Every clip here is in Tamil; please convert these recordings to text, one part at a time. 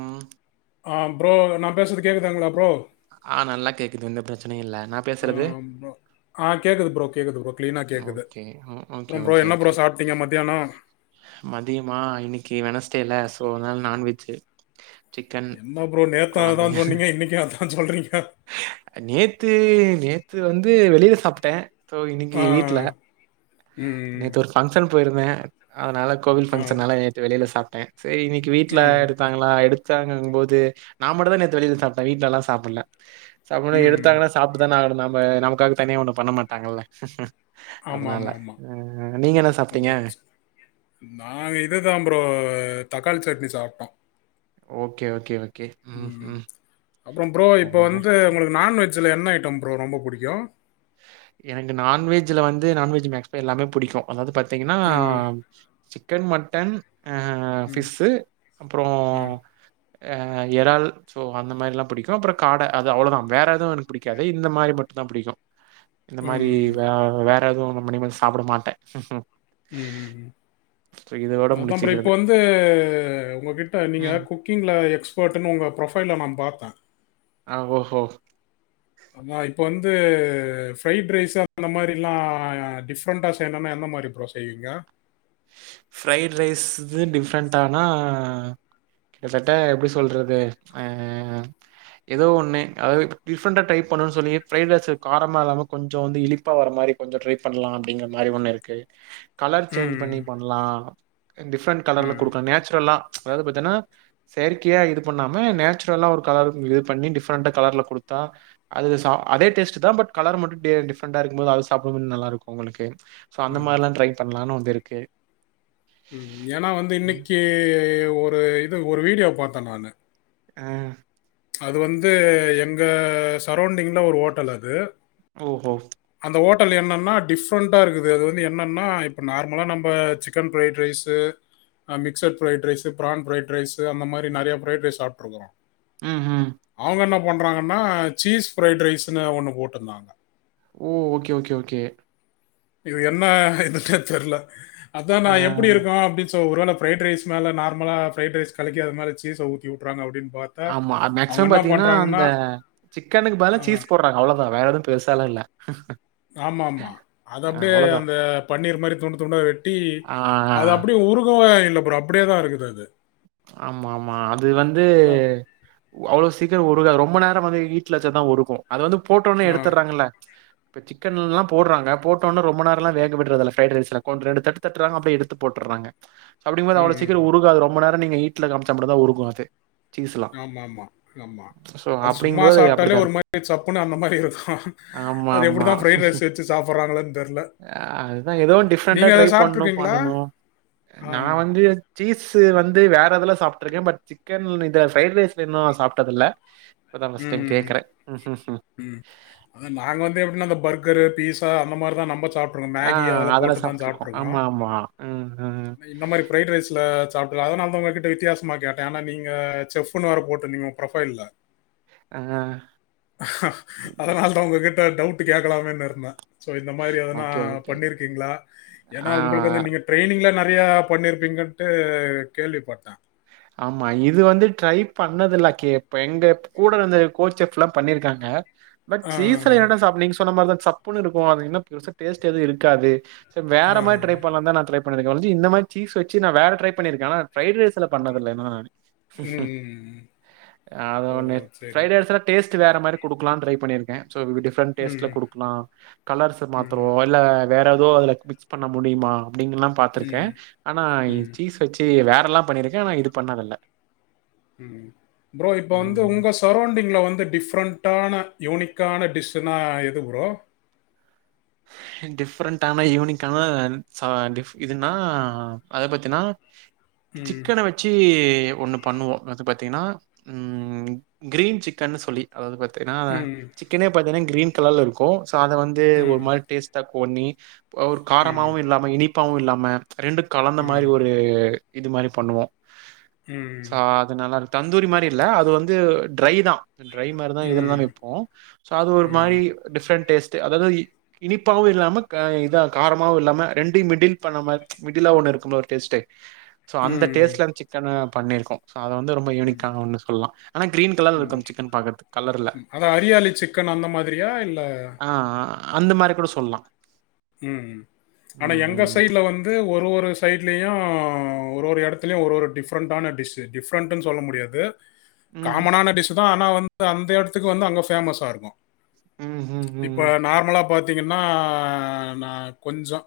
ம் ஆ ப்ரோ நா பேசுறது கேக்குதாங்களா ஆ நல்லா கேக்குது எந்த பிரச்சனையு இல்ல நான் ஆ பேசுறது? ப்ரோ ஆ கேக்குது ப்ரோ கேக்குது ப்ரோ கிளீனா கேக்குது ஓகே. ம். ஓகே, அப்புற ப்ரோ ஓகே, என்ன ப்ரோ ஓகே. சாப்ட்டீங்க மத்தியானோ மதியமா இன்னைக்கு வெனஸ்டேல சோ அதனால நாண்வெஜ்ஜு என்ன ப்ரோ நேத்து அததா சொன்னீங்க இன்னைக்கு அதா சொல்றீங்க நேத்து நேத்து வந்து வெளியில சாப்ட்ட சோ இன்னைக்கு ஆ வீட்ல ம் நேத்து ஒரு ஃபங்க்ஷன் போயிருந்த அதனால கோவில் ஆ ஃபங்க்ஷனால நேத்து வெளியில சாப்ட்ட சேரி இன்னைக்கு வீட்ல ம் எடுத்தாங்களா எடுத் தாங்கங்கம் போது நா மட்டுந்தா நேத்து வெளில சாப்ட்ட வீட்லல்லா சாப்புட்ல சாப்புன்னு ம் எடுத்தாங்கன்னா சாப்ட்டு தான ஆகணும் நம்ம நமக்காக தனியா ஒன்னும் பண்ண மாட்டாங்கல்ல ஆமா அதனால. ஆமாமா அ நீங்க என்ன சாப்ட்டீங்க? நா இதுதா ப்ரோ தக் காளி சட்னி சாப்ட்டோ ஓகே ஓகே ம் அப்புற ப்ரோ இப்ப சரிங்க. வந்து உங்களுக்கு நாண்வெஜ்ல என்ன ஐட்டம் ப்ரோ ரொம்ப புடிக்கு எனக்கு நாண்வெஜ்ல வந்து நாண்வெஜ் மேக்சிமம் எல்லாமே புடிக்கும் அதாவது பாத் தீங்கன்னா ம் சிக்கன் மட்டன் ஆ ம் ஃபிஸ்ஸு அப்புறோ ம் ஆ எறால் சோ அந்த மாரில்லா புடிக்கு அப்புற காட அது அவ்ளோதா வேற எதுவு எனக்கு புடிக்காது இந்த மாரி மட் டுந்தா புடிக்கு இந்த மாரி வேற வேற எதுவு நொம்மணிமல சாப்புட மாட்ட ம் ம் ஸ்ர இதுவொ அதா ப்ரோ இப்ப வந்து ஒங்ககிட்ட நீங்க ம். குக்கிங்ல எக்ஸ்பர்ட்ன்னு ஒங்க ப்ரொஃபைல்ல நா பாத்தே அ ஓஹோ அதா இப்ப வந்து ஃப்ரைட் ரைஸு அந்த மாரில்லா டிஃப்ரண்டா செய்யணூனா என்ன மாரி ப்ரோ செய்வீங்க ஃப்ரைட் ரைஸ்ஸுது டிஃப்ரண்டானா கிட்டத்தட்ட எப்டி சொல்றது அ ஏதோ ஒண்ணு அதாவது டிஃப்ரண்டா ட்ரை பண்ணனு சொன்னீங்க ஃப்ரைட் ரைஸு காரமா இல்லாம கொஞ்சோ வந்து இனிப்பா வர மாரி கொஞ்சொ ட்ரை பண்ணலா அப்டிங்கிற மாரி ஒண்ணு இருக்கு கலர் சேஞ்ச் ம் பண்ணி பண்லா டிஃப்ரண்ட் கலர்ல ம் குடுக்கலா நேச்சுரலா அதாவது பாத்தனா செயற்கையா இது பண்ணாம நேச்சுரலா ஒரு கலர் இது பண்ணி டிஃப்ரண்ட்டா கலர்ல குடுத்தா அது சா அதே டேஸ்ட்டு தா பட் கலர் மட்டு டே டிஃப்ரண்டா இருக்கும்போது அது சாப்டுமுன் நல்லாருக்கு ஒங்களுக்கு சோ அந்த மார்ல்லா ட்ரை பண்ணலானு ஒந்து இருக்கு ம் ஏன்னா வந்து ம். இன்னக்கி ஒரு இது ஒரு வீடியோ பாத்தே நானு ஆ அது வந்து எங்க சரோண்டிங்ல ஒரு ஓட்டல் அது ஓஹோ [unintelligible] என்னன்னா டிஃப்ரண்டா இருக்குது அது வந்து என்னன்னா இப்ப நார்மலா நம்ப சிக்கன் ஃபிரைட் ரைஸ்ஸு அ mixed fried rice prawn fried rice அந்த மாரி நெறைய ஃபிரைட் ரைஸ்ஸு சாப்ட்றுகுறோ ம் ம் அவுங்க என்னா பண்றாங்கன்னா சீஸ் ஃபிரைட் ரைஸ்ஸுன்னு ஒண்ணு போட்ருந்தாங்க ஓ ஓகே ஓகே ஓகே இது என்னா இதுனே தெர்ல அதா நா ஆ எப்டி இருக்கு அப்டின் சொ ஒருவேள ஃபிரைட் ரைஸ் மேல நார்மலா ஃபிரைட் ரைஸ் கலக்கி அதுமேல சீஸ ஊத்தி வுட்றாங்க அப்டின் ஆமா அது மேக்சிமம் பாத்தீங்கன்னா அந்த சிக்கனுக்கு பதிலா சீஸ் போட்றாங்க அவ்ளதா வேற எதுவு பெருசாலா இல்ல [inaudible] ஆமா ஆமா அது அ அப்டியே அவ்வளவுதான். அந்த பன்னீர் மாரி துண்டு துண்டா வெட் டி ஆ அது அப்டியே உருகவலா இல்ல அப்டியே தா இருக்குது அது ஆமா ஆமா அது வந்து அதான் அவ்ளோ சீக்கிரோ உருகாது ரொ ரொம்ப நேரோ வந்து ஹீட்ல வச்சாதா உருகு அது வந்து போட்டோனே ஆ எடுத்தற்றாங்கல்ல இப்ப சிக்கன் எல்லா போட்றாங்க போட்டோனொ ரொம்ப நேரலா வேக விட்றது இல்ல ஃப்ரைட் ரைஸ்ல கொஞ் ரெண்டு தட் தட்றாங்க அப்பறோ எடுத்து போட்டு றாங்க அப்டிங்கும் போது ம் அவ்ள ம் சீக்கிர ம். உருகாது ரொம்ப நேரோ நீங்க ஹீட்ல காம்ச்சா மட்டுதா உருகு அது சீஸ்லாம். ஆமா ஆமா ஆமா ஸோ அது சும்மா அப்படிங்கும்போது சாப்ட்டாலே அப்படிதான் ஒரு இருக்கும். மாரி சப்புன்னு அந்த மாரி இருக்கு ஆமா ஆமா தெரில அதுதா ஏதோ டிஃப்ரண்டா நீங்க அத ட்ரை பண்ணு பண் சாப்பிட்டுருக்கீங்களா? பண்ணனு ஆ. நா வந்து சீஸு வந்து வேற இதுல சாப்ட்ருக்கே பட் சிக்கன் இத ஃப்ரைட் ரைஸ்ல இன்னோ சாப்ட்டது இல்ல ம் ம் ம் ம் அது நாங்க வந்து எப்டினா அந்த பர்கரு பீஸ் சா அந்த மாரி தா நம்ம ச சாப்ட்ருக்கோ ஆ மேகி அதல்லா அதுல போட்டு தா சாப்ட்டுருக்கோம். சாப்ட்ருக்கோ ஆமா, ஆமா. ம், ம். இந்த மாரி ஃபிரைட் ரைஸுல சாப் இல்ல அதுனாலதா உங்க கிட்ட வித்தியாசமா கேட்டே ஏன்னா நீங்க செஃப்ன்னு வேர போட்ருந்தீங்க ஒங் ப்ரொஃபைல்ல ஆ அதுனாலதா உங்ககிட்ட டவுட் கேக்கலாமேனு இருந்தே சோ இந்த மாரி எதனா ஓகே, ஓகே. பண்ணீர்க்கீங்களா ஏன்னா ஆ உங்களுக்கு வந்து நீங்க ட்ரைனிங்ல ந நெறையா பண்ணீர்ப்பீங்கன்ட்டு கேள்விப்பட்டே ஆமா இது வந்து ட்ரை பண்ணதுல கீ இப்ப எங்க கூட இருந்த கோச் எஃப்ல்லா பண்ணிருக்காங்க பட் ஆ, ஆ. சீஸ்ல என்னடா சாப் நீங்க சொன்ன மாரிதா சப்புன்னு இருக்கு அதுக் என்ன பெருசா டேஸ்ட் எது இருக்காது சர் வேற ஆ. மாரி ட்ரை பண்லான்தா நா ட்ரை பண்ணீற்கே ஒழுஞ்சு இந்த மாரி சீஸ் வச்சு நா வேற ட்ரை பண்ணீற்கே ஆனா ஃப்ரைட் ரைஸ் த்ல பண்ணதில்ல நானு ம். அது ஓ! ஒன்னு சரிங்க. ஃப்ரைட் ரைஸ்ல டேஸ் டு வேற மாரி குடுக்கலான் ட்ரை பண்ணிருக்கே சோ வி விட் டிஃப்ரண்ட் டேஸ்ட்ல ம். குடுக்லா கலர்ஸ்ஸு மாத்துறோ ம். இல்ல வேற எதூ அதுல மிக்ஸ் பண்ண முடிமா அப்டிங்கலா பாத்துருக்கே ம். ஆனா ம். சீஸ் வச்சு வேற றல்லா பண்ணிருக்கே ஆனா இது பண்ணதில்ல ம் ப்ரோ இப்ப வந்து ம் உங்க சரோண்டிங்ல வந்து டிஃப்ரண் முட்டான யூனிக்கான டிஸ்சுனா எது ப்ரோ டிஃப்ரெண்டான யூனிகான ச டிஃப் இதுன்னா அத பத்தினா ம். சிக்கன வச்சு ஒண்ணு பண்ணுவோ அது பாத்தீங்கன்னா ம் கிரீன் சிக்கன் சொல்லி அதாது பத் தினா ம். சிக்கனே பாத்தீங்னா கிரீன் கலர்ல இருக்கு சோ அத வந்து ஒரு ம். மாரி ன்னி ஒரு ம். காரமாவு இல்லாம இனிப்பாவு இல்லாம ரெண்டு கலந்த மாரி ம். ஒரு இது மாரி பண்ணுவோ சோ ம். அதுனல்லா இரு தந்தூரி மாரி இல்ல அது வந்து ட்ரை தா ட்ரை மாரிதா இதுல்லா ம். வைப்போ சோ அது ஒரு மாரி ம். டிஃப்ரெண்ட் டேஸ்ட் அதாது இனிப்பாவு இல்லாம க இதா காரமாவு இல்லாம ரெண்டு மிடில் பண்ண மிடிலா ஒண்ணு இருக்குல ஒரு டேஸ்ட்டே சோ அந்த ம். டேஸ்ட்லஅந்த சிக்கன பண்ணிருக்கோ சோ அத வந்து ரொம்ப யூனிக்கா ஒன்னு சொல்லலா ஆனா கிரீன் கலர் இருக்கு சிக்கன் பாக்கறதுகு கலர்ல அதான் ஹரியாலி சிக்கன் அந்த மாதிரியா? இல்ல ஆ அந்த மாரி கூட சொல்லலா ம் ஆனா எங்க ம். சைட்ல வந்து ஒரு ஒரு சைட்லயு ஒரு ஒரு இடத்துலயு ஒரு ஒரு டிஃப்ரெண்ட்டான டிஷு டிஃப்ரெண்ட்டு சொல்ல முடியாது ம், காமனான டிஷ் தா ஆனா வந்து அந்த இடத்துக்கு வந்து அங்க ஃபேமஸ்ஸா இருக்கு ம், ம், இப்ப ம். நார்மலா பாத்தீங்கன்னா நா கொஞ்சோ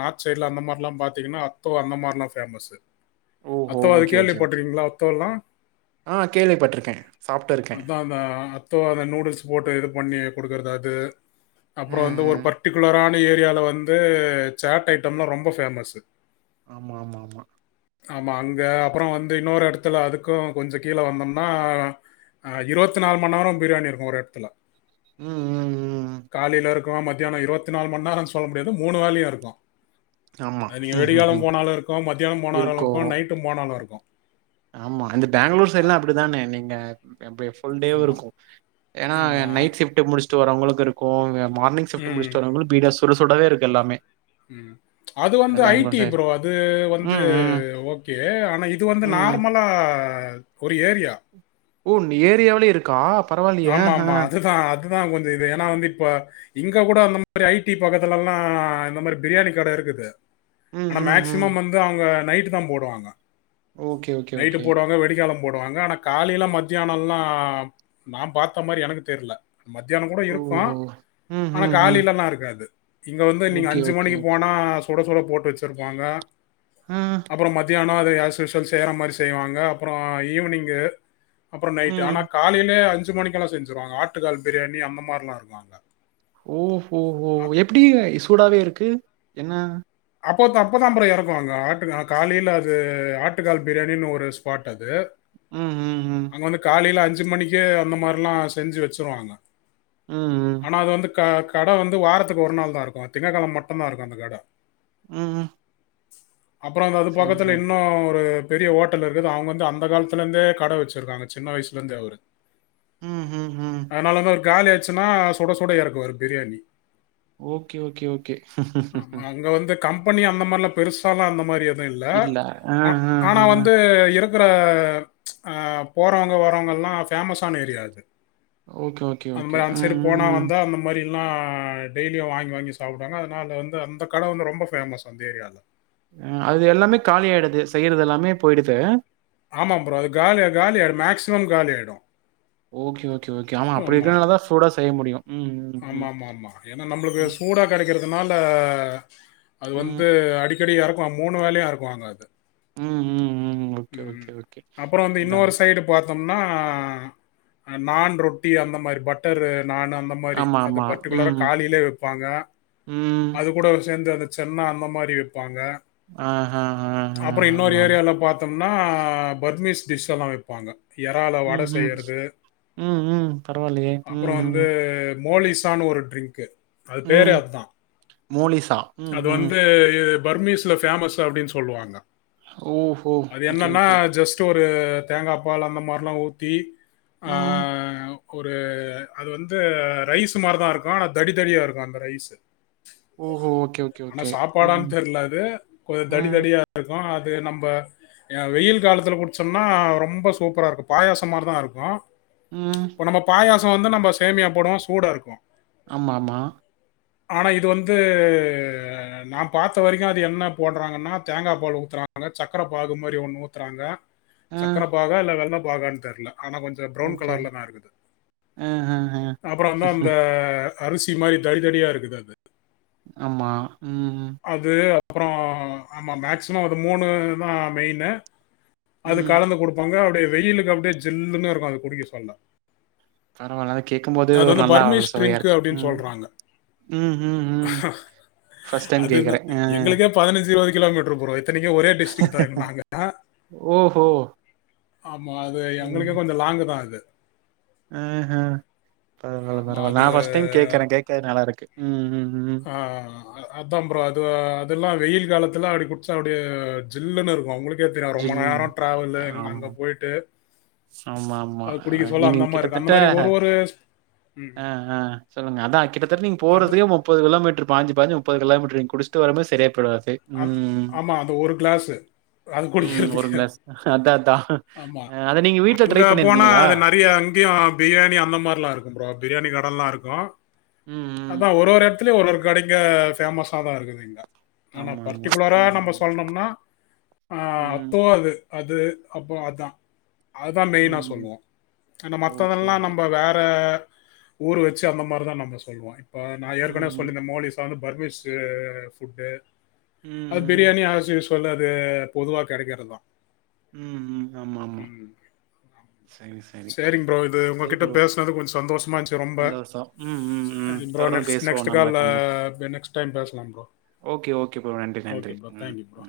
நார்த் சைட்ல அந்த மாரில்லா பாத்தீங்கன்னா அத்தோ அந்த மாரி எல்லா பேமஸு ஓஹோ! அத்தோ அது ஓகே, கேள்வி ஓகே, ஓகே. பட்டிருக்கீங்களா அத்தோல்லா ஆ கேள்விப்பட்டிருக்க சாப்ட்டு இருக்கே அதான் அந்த அத்தோ அந்த நூடுல்ஸ் போட்டு இது பண்ணி கொடுக்கறது அது ம், அப்புறம் வந்து ஒரு ம். பர்டிகுலரா ஏரியால வந்து சாட் ஐட்டம்லா ரொம்ப பேமஸு ஆமா ஆமா ஆமா ஆமா அங்க அப்ற வந்து இன்னொரு இடத்துல அதுக்கு கொஞ்ச கீழ வந்தோம்னா ஆ இருவத்து நாள் மணி நேரமு பிரியாணி இருக்கு ஒரு எடத்துல ம் ம் ம் காலைல இருக்கு மதியானோ இருவத் நாலு மணி நேரம் சொல்ல முடியாது மூணு வேலயு இருக்கு ஆமா அது நீங்க ம் ம் வெடிகாலம் ம் போனாலு இருக்கு மத்தியானம் போனாலு இருக்கு நைட்டு போனாலு இருக்கு ஆமா இந்த பேங்களூர் சைட் எல்லா அப்டித்தானே நீங்க அப்ப ஃபுல் டேவும் ஆமா, இருக்கு ஏன்னா ஆமா. நைட்ஷிஃப்ட் முடிச்ட்டு வரவங்களுக்கு இருக்கு மார்னிங்ஷிஃப்ட் ம், முடிச்ட்டு வரவங்களு பீடா ஒரு சுடவே இருக்கு எல்லாமே ம் அது வந்து அந்த பெங்களூர் ஐடி சைடு ப்ரோ அது வந்து ம் ம் ஓகே ஆனா இது வந்து ம் நார்மல் ஆ ஒரு ஏரியா உ ஏரியாவிலயே இருக்கா பரவாயில்லையே அஹ தா கொஞ்சோ இது ஏன்னா வந்து இப்ப இங்க கூட அந்த மாரி ஐடி பக்கதுலல்லா இந்த மாரி பிரியாணி கட இருக் ருக்குது ம் ஆனா ம் ம் மேக்சிமம் வந்து அவங்க நைட் தா போடுவாங்க ஓகே ஓகே நைட்டு ஓகே போடுவாங்க வெடிக்காலம் போடுவாங்க ஆனா காலைல மத்தியானல்லா நா பாத்த மாரி எனக்கு தெர்ல மத்தியான கூட இருக்கு ஓஹோ ம் ஆனா ம் ம் காலிலல்லா இருக்காது இங்க வந்து நீங்க ஓகே அஞ்சு ஓகே மணிக்கு ஓகே போனா சுட சுட போட்டு வச்சிருப்பாங்க ஆ அப்புற மத்தியான யசுஷல் செய்யற மாரி செய்வாங்க அப்புற ஈவினிங் அப்புற நைட் ஆனா ம் காலைல ய அஞ்சு மணிக்கெல்லா செஞ்சுருவாங்க ஆட்டுகால் பிரியாணி அந்த மாரி எல்லா இருக்கு அங்க ஓ ஹோ ஹோ அ எப்டி சூடாவே இருக்கு என்ன அப்ப அப்ப அப்ப தா ப்ரோ எறக்குவாங்க ஆட்டுக்கா காலையில அது ஆட்டுக்கால் பிரியாணினு ஒரு ஸ்பாட் அது ம் ம் ம் அங்க வந்து காலையில அஞ்சு மணிக்கு அந்த மாரில்லா செஞ்சு வச்சிருவாங்க ம் ம் ஆனா அது வந்து கட வந்து வாரத்துக்கு ஒரு நாள் தா இருக்கு திங்ககெளம மட்டுந்தா இருக்கு அந்த கட ம் ம் அப்புறம் அந்த அது சரி பக்கத்துல சரி இன்னும் ஒரு பெரிய ஓட்டல் இருக்குது அவங்க வந்து அந்த காலத்துலேந்தே கட வச்சிருக்காங்க சின்ன வயசுலேந்தே அவரு ம் ம் ம் அதனால வந்து அவரு காலி ஆச்சுன்னா சுட சுட எறக்குவாரு பிரியாணி ஓகே ஓகே ஓகே பண்ணி அந்த மாரிலா பெருசாலா அந்த மாரி எது இல்லா ஆ ஆனா வந்து இருக் குற அ போறவங்க வரவங்க எல்லா ஃபேமஸான ஏரியா அது ஓகே ஓகே அந்த ஓகே மா அந்த ம் சைடு ம் போனா ம் வந்தா அந்த மாரி ல்லா டெய்லியு வாங்கி வாங்கி சாப்புடுவாங்க அதனால வந்து அந்த கட வந்து ரொம்ப ஃபேமஸ் அந்த ஏரியால அ அது எல்லாமே காலியாயிடுது செய்யறது எல்லாமே போயிடுது ஆமா ப்ரோ அது காலி காலியிடு மேக்சிமம் காலியாயிடு ஓகே ஓகே ஓகே ஆமா அப்டி இருக்கனால தா சூடா செய்ய முடியு ஆமா ஆமா ஆமா ஏனா நம்ளுக்கு ம் சூடா கெடைக்கறதுனால அது ம் வந்து அடிக்கடி எறக்குவாங் மூணு வேலயு எறக்குவாங்க அது ம் ம் ம் ஓகே ம் ஓகே ஓகே அப்ரோ வந்து அதா இன்னொரு சைடு பாத்த தம்னா நான் ரொட்டி அந்த மாரி பட்டரு நானு அந்த மாரி ஆமா அது ஆமா பர்ட்டிகுலார ம் காலிலே வைப்பாங்க ம் அது கூட சேந்து அந்த சென்னா அந்த மாரி வெப்பாங்க ஆ ஆ ஆ ஆ அப்றம் இன்னொரு ஆமா ஆமா ஏரியால பாத் னா பர்மிஸ் டிஷ்ஷெல்லா வைப்பாங்க ஏறால வட ம் ம் செய்றது ம் ம் பரவாயில்லையே அப்ரோ ம் வந்து ம் மோலிஸானு ஒரு ட்ரிங்க்கு அது பேரே ம் அதா மோலிசா ம் அது ம் வந்து பர்மிஸ்ல ஃபேமசு அப்டின் சொல்வாங்க ஓ அது என்னன்னா ஜஸ்ட் ஒரு தேங்கா பால் அந்த மாரில்லா ஊத்தி ம் ஒரு அது வந்து ரைஷூ மாரி தாருக்கு ஆனா தடி தடியாருக்கு அந்த ரைஸு ஓஹோ! ஓகே, ஓகே, ஆனா ஓகே. சாப்பாடான் ம், தெர்ல அது கொஞ் தடி ம், தடியாருக்கு அது நம்ம அ வெயில் காலத்துல குச்சம்னா ரொம்ப சூப்பராருக்கு பாயாசோ மாரிதா இருக்கு ம். இப்ப நம்ம பாயாசோ வந்து நம்ம சேமியா போடுவோ சூடாருக்கு ஆமாமா ஆனா இது வந்து நா பாத்த வரைக்கு அது என்ன போட்றாங்கன்னா தேங்கா பால் உத்துறாங்கலா சக்கர பாகு மாரி ஒன்னு ஊத்துறாங்க ஆ, சக்கர பாகா இல்ல வெள்ள பாகான் தெர்ல ஆனா கொஞ்சோ ப்ரவுன் ஓகே. கலர்ல தா இருக்குது அ, அ, அ. அப்றம் வந்து அந்த அரிசி மாரி தடி தடியா இருக்குது அது ஆமா ம், அது அப்ரோ ஆமா மேக்சிம அது மூணுதா மெயினு அது ம். கலந்து குடுப்பாங்க அப்டே வெயிலுக்கு அப்டே ஜில்லுன்னு இருக்கு அது குடிக்க சொல்ல பரவால்ல அது கேக்கு போது அது ஒரு வந்து நல்லா ஒரு பர்மிஷ் ட்ரிங்க் சுவையாருக்கு அப்படின்னு ம் சொல்கிறாங்க ம் ம் ம் ஃபஸ்ட் அது என்ன எங்குளுக்கே பதினஞ்சு இருவது கிலோமீட்ரு [unintelligible] இத்துனிக்கு ஒரே டிஸ்ட்ரிக்ட் தா [unintelligible] நாங்க தா ஓஹோ! ஆமா அது எங்களுக்கே கொஞ்சோ லாங்கு தா அது அ ஹ பரவால்ல ஆமாம் பரவால்ல நா அது ஃபர்ஸ்ட் டைம் கேக்குறே கேக்கறது நல்லாருக்கு ம் ம் ம். ஆ ஆ ஆ அதா ப்ரோ அது அதெல்லா வெயில் காலத்து துல அப்டி குடிச்சா அப்டே ஜில்லுனு இருக்கு ஒங்குளுக்கே தெரியு ரொம்ப நேரோ ஜில்லுன்னு. டிரவலு ஆமா, அங்க போயிட்டு ஆமா ஆமா அது குடிக்க சொல்ல நீங்க அந்த மாதிரி இருக்கும் கிட்டத்தட்ட அந்த மாதிரி ஒரு ஒரு ம், அ அ சொல்லுங்க அதா கிட்டத்தட்ட நீங்க அது போறதுக்கே முப்பது கிலோமீட்ரு பாஞ்சு பாஞ்சு முப்பது கிலோமீட்டர் குடிச்சிட்டு வரும்போது சரியா போயிடும் அது அ ம். ஆமா அது ஒரு கிளாசு அது ம். குடிக்கிறதுக்கு கிளாஸ். அதான், அதான். ஆமா அ அத நீங்க வீட்ல ட்ரை அங்க போனா பண்ணியிருக்கீங்களா? அது நிறைய அங்கேயும் பிரியாணி அந்த மாதிரி எல்லாம் இருக்கு ப்ரோ பிரியாணி நல்லா இருக்கு ம், ம். அதான் ஒரு ஒரு இடத்துல ஒரு ஒரு கடை இங்க பேமஸா தான் இருக்குது இங்க ஆனா ஆமா, ஆமா. பர்ட்டிகுலரா நம்ம ம். சொல்லனோம்னா ஆஹ் ம். அத்தோ அது அது அப்போ அதா அதுதான் ம். மெயினா ம். சொல்லுவோம் ஆனா ஓகே, மத்ததெல்லாம் ஓகே. நம்ம வேற ஊர் வச்சு அந்த மாதிரிதான் நம்ம சொல்லுவோம் இப்ப நான் ஏற்கனவே ம். சொல்லிருந்த மோலிசா வந்து பர்மிஸ் ம். அது ம். பிரியாணி அசுஸ்வல் பொதுவா கிடைக்கிறத ம் ம் ஆமா ஆமா சரி ப்ரோ இது சரி உங்ககிட்ட ப்ரோ. பேசுனது கொஞ்சம் சந்தோஷமா இருச்சு ரொம்ப சந்தோஷம். ம். ம். ம். தொடர்ந்து நெக்ஸ் பேசுவோம் நெக்ஸ்ட் நம்ம கால்ல கண்டிப்பா. நெக்ஸ்ட் டைம் பேசலாம் ப்ரோ ஓகே ஓகே ப்ரோ நன்றி நன்றி ஓகே ப்ரோ ம் தேங்க்யூ ப்ரோ